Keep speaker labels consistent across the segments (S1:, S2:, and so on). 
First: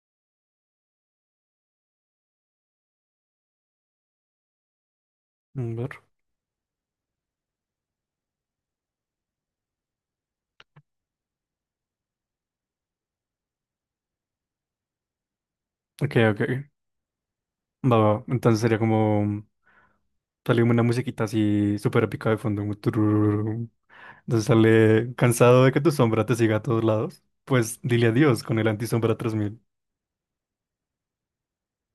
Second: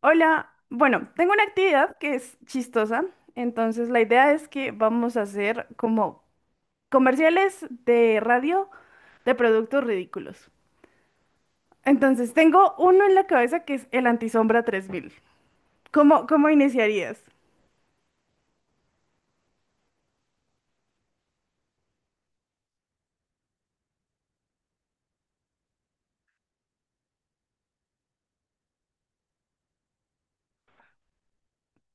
S1: Hola, bueno, tengo una actividad que es chistosa, entonces la idea es que vamos a hacer
S2: Mm, ver.
S1: como comerciales de radio de productos ridículos. Entonces tengo uno en la cabeza que es el Antisombra 3000.
S2: Ok,
S1: ¿Cómo
S2: ok.
S1: iniciarías?
S2: Va, va. Entonces sería como. Sale como una musiquita así súper épica de fondo, como tururururu. Entonces sale. Cansado de que tu sombra te siga a todos lados, pues dile adiós con el antisombra 3000.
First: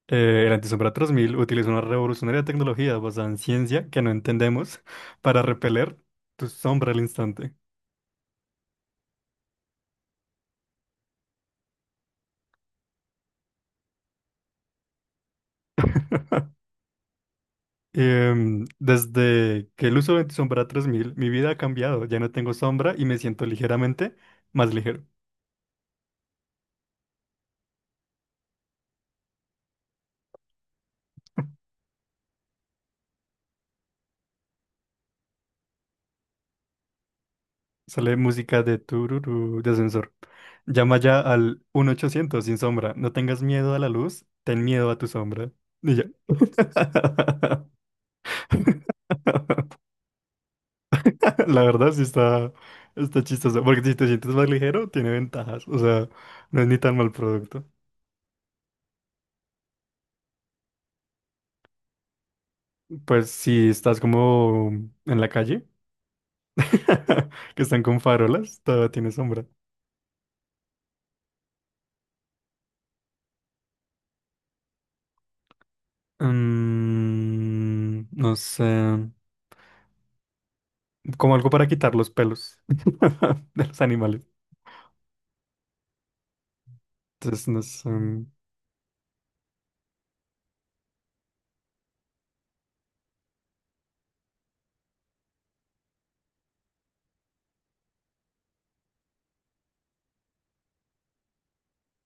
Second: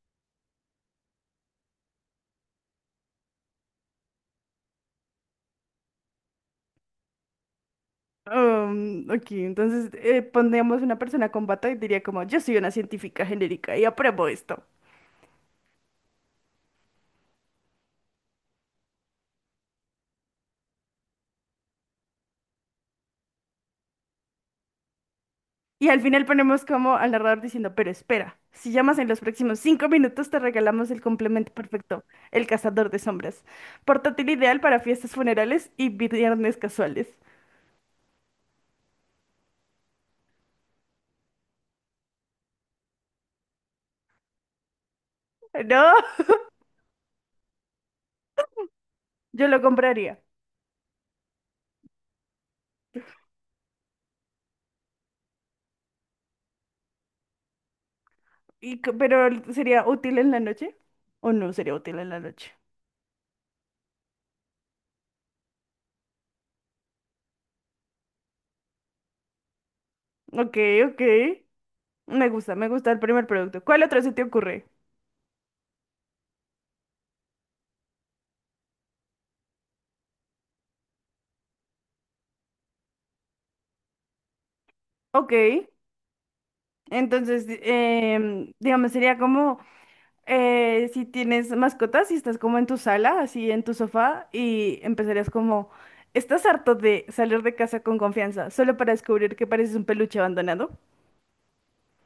S2: El antisombra 3000 utiliza una revolucionaria tecnología basada en ciencia que no entendemos para repeler tu sombra al instante.
S1: Ok, entonces pondríamos una persona con bata y diría como, yo soy una científica genérica y apruebo esto.
S2: Desde que el uso de sombra 3000 mi vida ha cambiado. Ya no tengo sombra y me siento ligeramente más ligero.
S1: Y al final ponemos como al narrador diciendo, pero espera, si llamas en los próximos 5 minutos te regalamos el complemento perfecto, el cazador de sombras. Portátil ideal para fiestas funerales y viernes casuales.
S2: Sale música de tururú, de ascensor. Llama ya al 1-800 sin sombra. No tengas miedo a la luz, ten miedo a tu sombra.
S1: No,
S2: Y ya.
S1: yo lo compraría.
S2: La verdad sí está chistoso. Porque si te sientes más ligero, tiene ventajas. O sea, no es ni tan mal producto.
S1: Pero ¿sería útil en la noche? ¿O no sería útil en la noche?
S2: Pues si estás como en la calle, que están con farolas, todavía tiene sombra.
S1: Ok, ok. Me gusta el primer producto. ¿Cuál otro se te ocurre?
S2: Mm, no sé. Como algo para quitar los pelos de los animales.
S1: Ok, entonces,
S2: Entonces, no sé,
S1: digamos, sería como... si tienes mascotas, y estás como en tu sala, así en tu sofá, y empezarías como, ¿estás harto de salir de casa con confianza solo para descubrir que pareces un peluche abandonado?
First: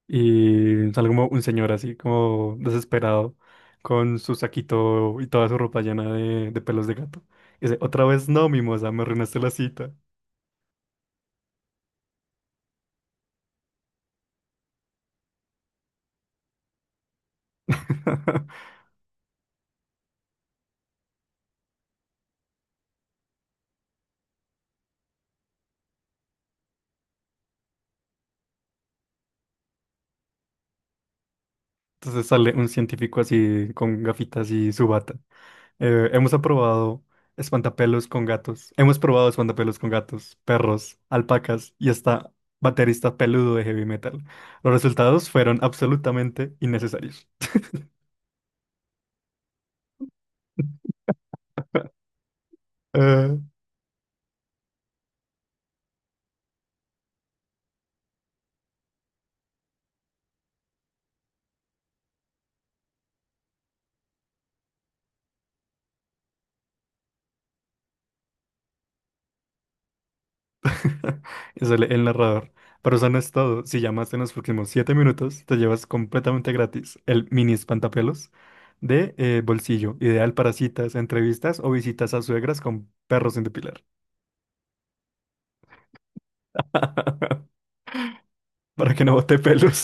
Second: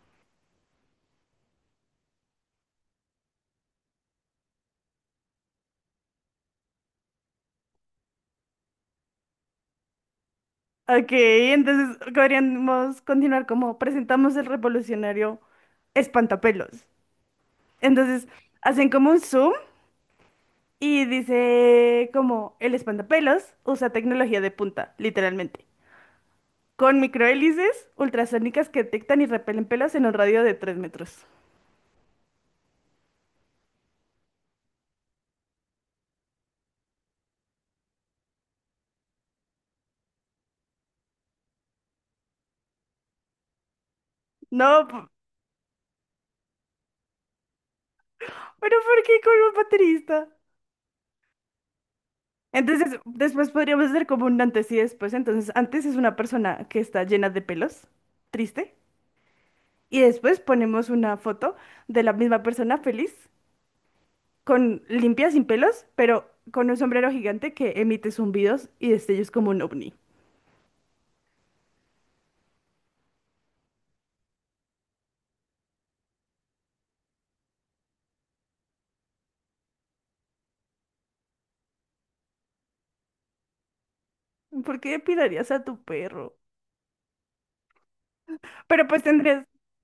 S2: y sale como un señor así, como desesperado, con su saquito y toda su ropa llena de pelos de gato. Y dice, otra vez no, mimosa, me arruinaste la cita.
S1: Ok, entonces podríamos continuar como presentamos el revolucionario espantapelos. Entonces hacen como un zoom y dice como el espantapelos usa tecnología de punta, literalmente, con microhélices ultrasónicas que detectan y repelen pelos en un radio de 3 metros.
S2: Entonces sale un científico así, con gafitas y su bata. Hemos aprobado espantapelos con gatos. Hemos probado espantapelos con gatos, perros, alpacas y hasta baterista peludo de heavy metal. Los
S1: No.
S2: resultados fueron absolutamente innecesarios."
S1: ¿Pero por qué con un baterista? Entonces,
S2: Eh,
S1: después podríamos hacer como un antes y después. Entonces, antes es una persona que está llena de pelos, triste, y después ponemos una foto de la misma persona feliz, con limpia, sin pelos, pero con un sombrero gigante que emite zumbidos y destellos como un ovni.
S2: Es el narrador. Pero eso no es todo. Si llamaste en los próximos 7 minutos, te llevas completamente gratis el mini espantapelos de bolsillo, ideal para citas, entrevistas o visitas a suegras con perros sin depilar.
S1: ¿Por qué depilarías a tu perro? Pero
S2: Para
S1: pues
S2: que no bote
S1: tendrías,
S2: pelos.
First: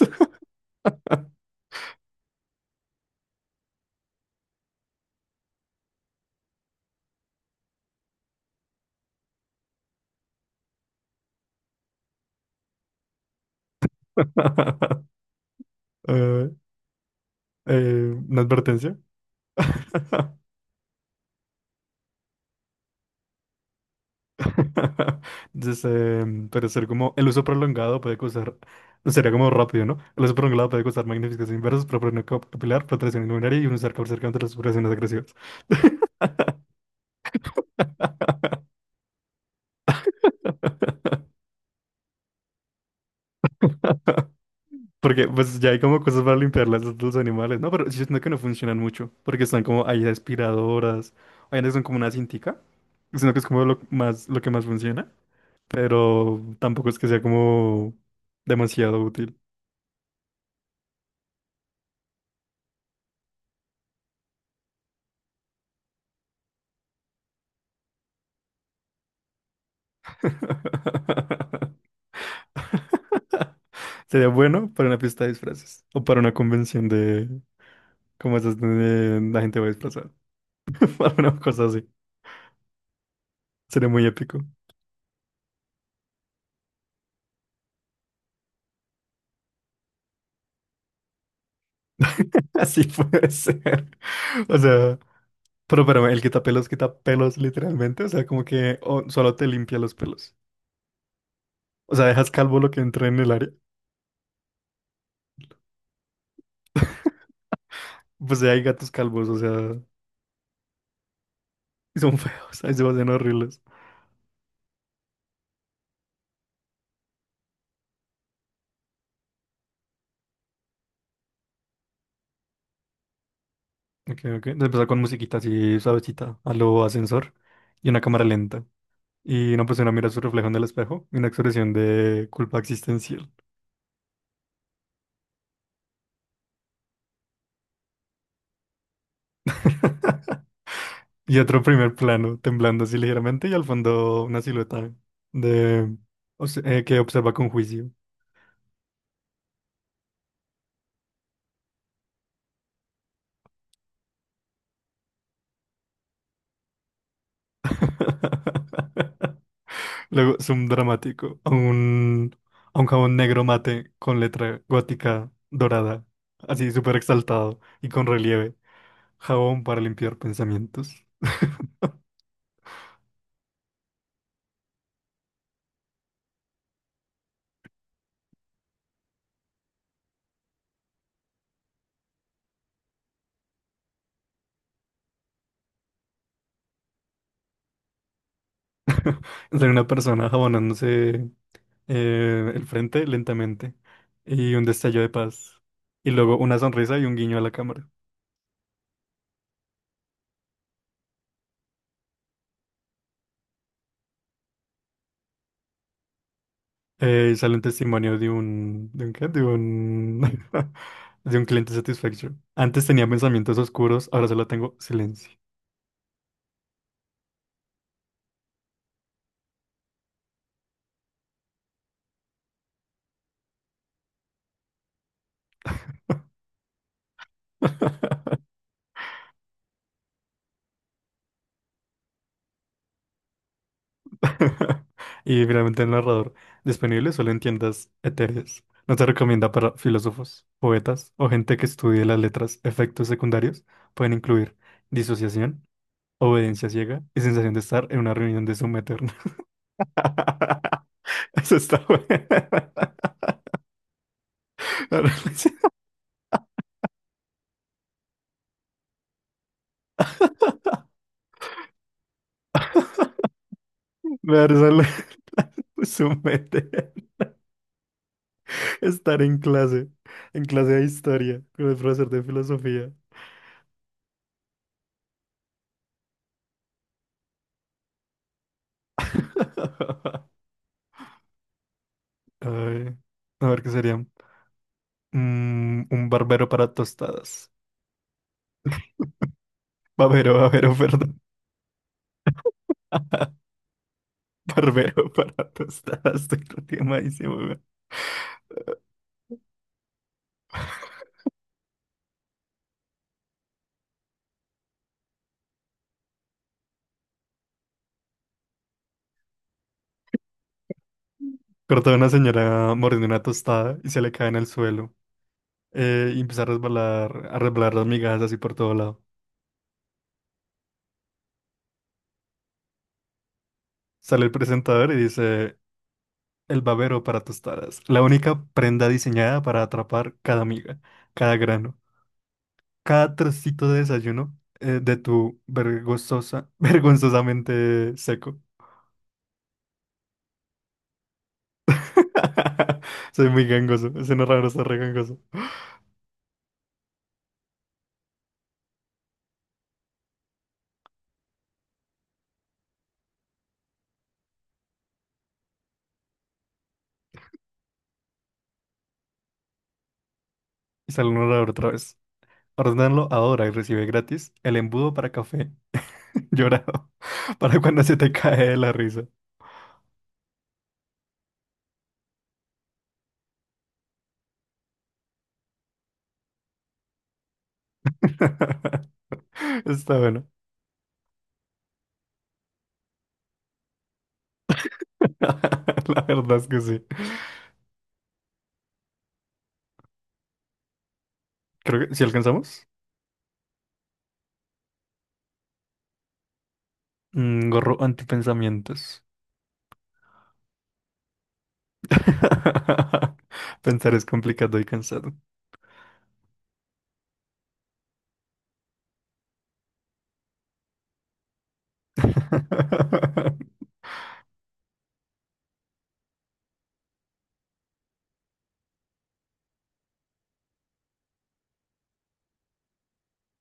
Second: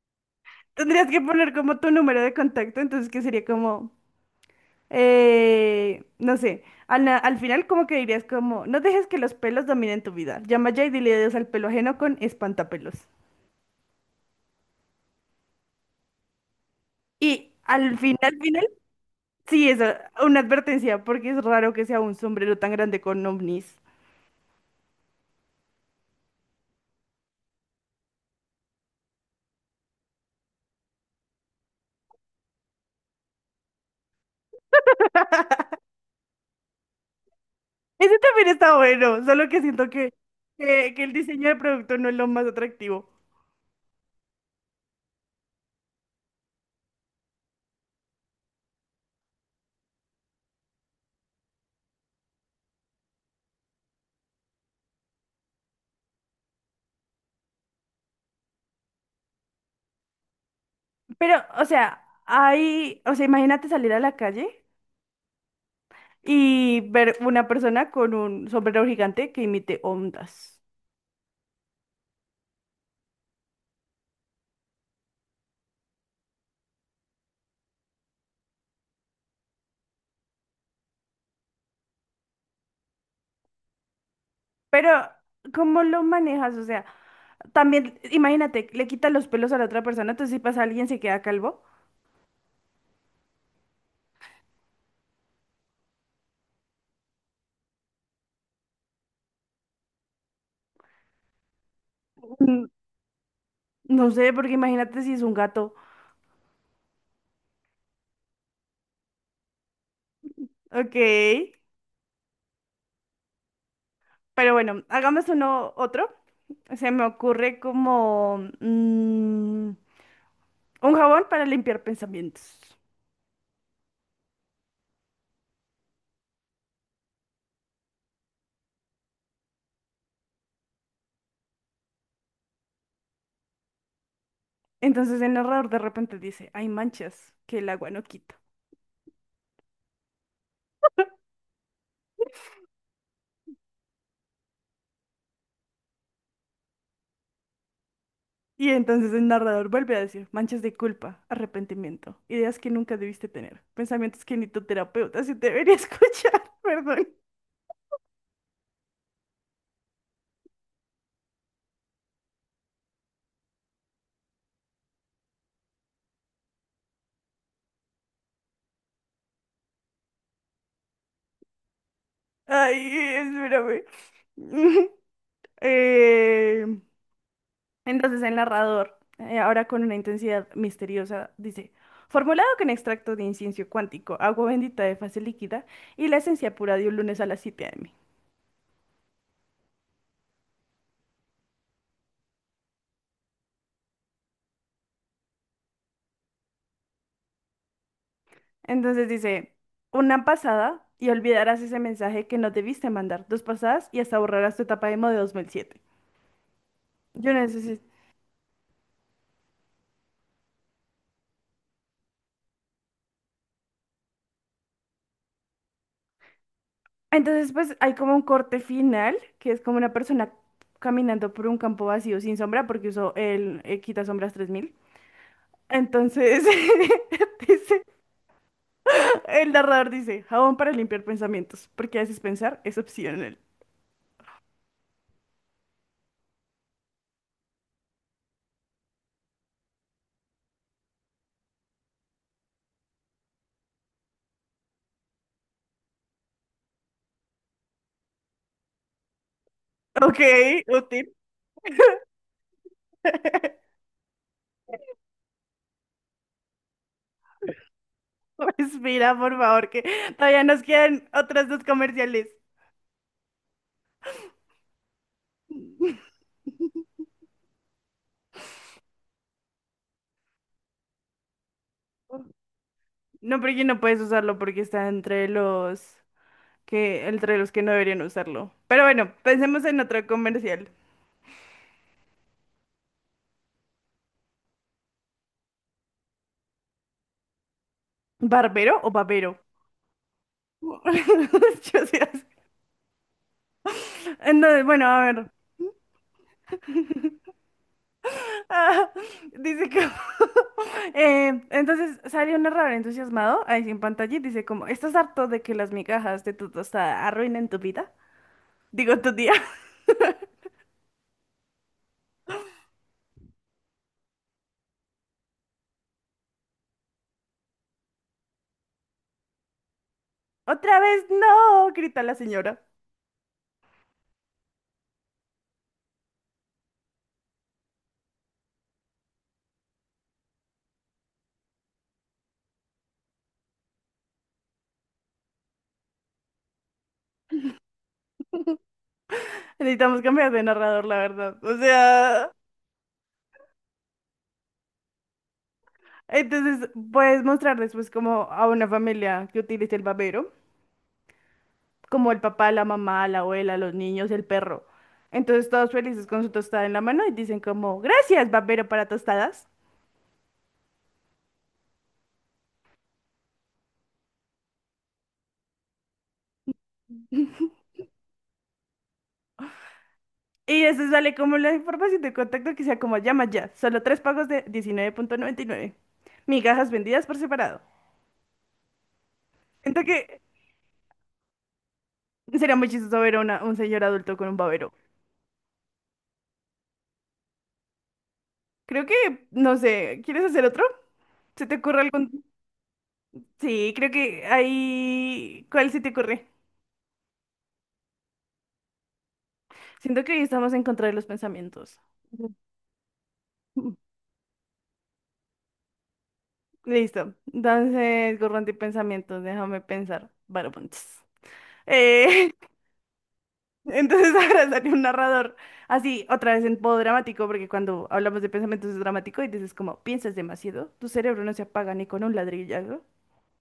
S1: tendrías que poner como tu número de contacto, entonces que sería como no sé, al final como que dirías como, no dejes que los pelos dominen tu vida. Llama ya y dile adiós al pelo ajeno con espantapelos.
S2: Eh,
S1: Y al final,
S2: una
S1: final,
S2: advertencia.
S1: sí, eso, una advertencia, porque es raro que sea un sombrero tan grande con ovnis.
S2: Entonces, puede ser como el uso prolongado puede causar, sería como rápido, ¿no? El uso prolongado puede causar magnificación inversa, proliferación capilar, protección inmunitaria y un usar cáncer contra las operaciones agresivas.
S1: Ese también está bueno, solo que siento que, que el diseño del producto no es lo más atractivo.
S2: Porque pues ya hay como cosas para limpiarlas de los animales, ¿no? Pero yo siento que no funcionan mucho, porque están como hay aspiradoras, hay unas que son como una cintica, sino que es como lo que más funciona, pero tampoco es que sea como demasiado útil.
S1: Pero, o sea, hay, o sea, imagínate salir a la calle y ver una persona con un sombrero gigante que imite ondas.
S2: Sería bueno para una fiesta de disfraces o para una convención de como esas donde la gente va disfrazada. Para una cosa así. Sería muy épico.
S1: Pero, ¿cómo lo manejas? O sea, también, imagínate, le quitas los pelos a la otra persona, entonces si pasa alguien se queda calvo.
S2: Así puede ser. O sea, pero el quitapelos quita pelos literalmente. O sea, como que o- solo te limpia los pelos. O sea, dejas calvo
S1: Mm,
S2: lo que entra en el área.
S1: No sé, porque imagínate si es un gato.
S2: Pues ya hay gatos calvos, o sea,
S1: Ok,
S2: y son feos, ahí se van horribles.
S1: pero bueno, hagamos uno otro. Se me ocurre como un jabón para limpiar pensamientos.
S2: Ok, ok. Empezar con musiquita así suavecita, a lo ascensor y una cámara lenta. Y una persona mira su reflejo en el espejo, una expresión de culpa existencial.
S1: Entonces el narrador de repente dice, hay manchas que el agua no quita.
S2: Y otro primer plano, temblando así ligeramente, y al fondo una silueta de que observa con juicio.
S1: Y entonces el narrador vuelve a decir, manchas de culpa, arrepentimiento, ideas que nunca debiste tener, pensamientos que ni tu terapeuta se debería escuchar, perdón.
S2: Luego, zoom dramático, a a un jabón negro mate con letra gótica dorada, así súper exaltado y con relieve. Jabón para limpiar pensamientos.
S1: Ay, espérame. Eh, entonces el narrador, ahora con una intensidad misteriosa, dice, formulado con extracto de incienso cuántico, agua bendita de fase líquida y la esencia pura de un lunes a las 7 a.m.
S2: Sale una persona jabonándose el frente lentamente y un destello de paz. Y luego una sonrisa y un guiño a la cámara.
S1: Entonces dice, una pasada y olvidarás ese mensaje que no debiste mandar. Dos pasadas y hasta borrarás tu etapa emo de 2007. Yo
S2: Y sale un
S1: necesito.
S2: testimonio de un... ¿De un qué? De un... de un cliente satisfecho. Antes tenía pensamientos oscuros, ahora solo tengo silencio.
S1: Entonces, pues hay como un corte final, que es como una persona caminando por un campo vacío sin sombra, porque usó el quita sombras 3000. Entonces, dice, el narrador dice, jabón para limpiar pensamientos, porque a veces pensar es opcional.
S2: Y finalmente el narrador. Disponible solo en tiendas etéreas. No se recomienda para filósofos, poetas o gente que estudie las letras. Efectos secundarios pueden incluir disociación, obediencia ciega y sensación de estar en una reunión de Zoom eterna.
S1: Ok, útil.
S2: Eso está bueno.
S1: Respira, por favor, que todavía nos quedan otras dos comerciales.
S2: Me da risa lo- Zoom eterno. Estar en clase de historia, con el profesor de filosofía.
S1: No, porque no puedes usarlo porque está entre los que no deberían usarlo. Pero bueno, pensemos en otro comercial.
S2: Ay, a ver qué sería. Mm, un barbero para tostadas.
S1: ¿Barbero o babero?
S2: Barbero, barbero, perdón.
S1: Yo sí las- Entonces, bueno, a
S2: Barbero
S1: ver.
S2: para tostadas. Estoy rotimadísimo, weón.
S1: Ah, dice que... entonces sale un narrador entusiasmado ahí sí en pantalla y dice como, ¿estás harto de que las migajas de tu tostada arruinen tu vida? Digo, tu día.
S2: Cortó a una señora mordiendo una tostada y se le cae en el suelo, y empieza a resbalar las migajas así por todo lado.
S1: Otra vez no, grita la señora.
S2: Sale el presentador y dice, el babero para tostadas, la única prenda diseñada para atrapar cada miga, cada grano, cada trocito de desayuno de vergonzosamente seco.
S1: Necesitamos cambiar de narrador, la verdad. O sea...
S2: Soy muy gangoso, ese narrador está re gangoso.
S1: Entonces, puedes mostrarles pues como a una familia que utilice el babero, como el papá, la mamá, la abuela, los niños, el perro. Entonces, todos felices con su tostada en la mano y dicen como, gracias, babero para tostadas.
S2: Y sale un narrador otra vez. Ordenarlo ahora y recibe gratis el embudo para café llorado, para cuando se te cae de la risa.
S1: Y eso sale como la información de contacto que sea como llama ya, solo tres pagos de 19,99. Migajas vendidas por separado. Siento
S2: Está
S1: que
S2: bueno.
S1: sería muy chistoso ver a una- un señor adulto con un babero.
S2: La verdad es que sí.
S1: Creo que, no sé, ¿quieres hacer otro? ¿Se te ocurre
S2: Creo que si
S1: algún...?
S2: alcanzamos.
S1: Sí, creo que ahí... ¿Cuál se te ocurre?
S2: Mm, gorro antipensamientos.
S1: Siento que hoy estamos en contra de los pensamientos. Ujú.
S2: Pensar es complicado y cansado.
S1: Listo. Entonces, gorro pensamientos déjame pensar. Varopunts. Eh, entonces ahora sale un narrador. Así, otra vez en modo dramático, porque cuando hablamos de pensamientos es dramático y dices como, piensas demasiado, tu cerebro no se apaga ni con un ladrillazo.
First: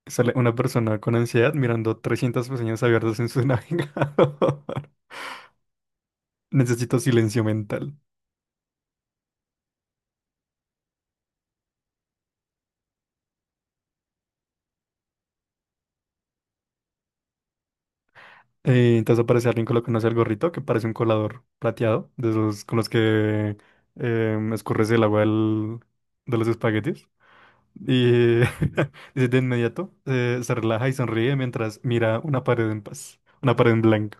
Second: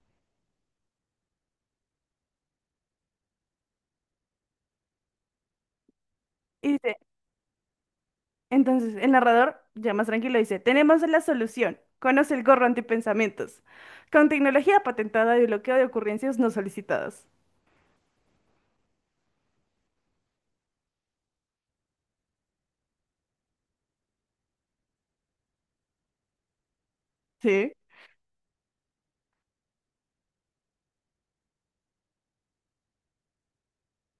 S2: Sale una persona con ansiedad mirando 300 pestañas abiertas en su navegador.
S1: Y dice,
S2: Necesito silencio mental.
S1: entonces el narrador, ya más tranquilo, dice, tenemos la solución. Conoce el gorro antipensamientos. Con tecnología patentada de bloqueo de ocurrencias no solicitadas.
S2: Entonces aparece alguien colocándose el gorrito que parece un colador plateado, de esos con los que escurres el agua del- de los espaguetis.
S1: ¿Sí?
S2: Y dice, de inmediato se relaja y sonríe mientras mira una pared en paz, una pared en blanco.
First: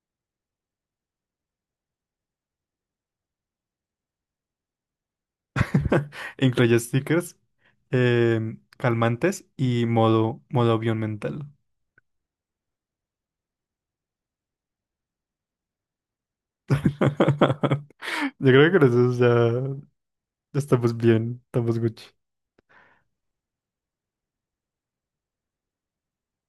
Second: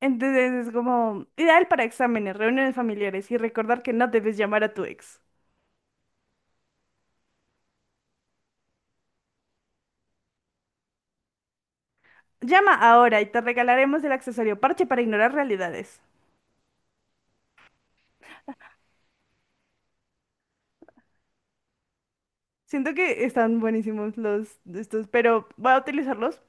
S1: Entonces es como ideal para exámenes, reuniones familiares y recordar que no debes llamar a tu ex.
S2: Incluye stickers, calmantes y modo avión mental.
S1: Llama ahora y te regalaremos el accesorio parche para ignorar realidades.
S2: Yo creo que con eso ya ya estamos bien, estamos Gucci.
S1: Siento que están buenísimos los de estos, pero voy a utilizarlos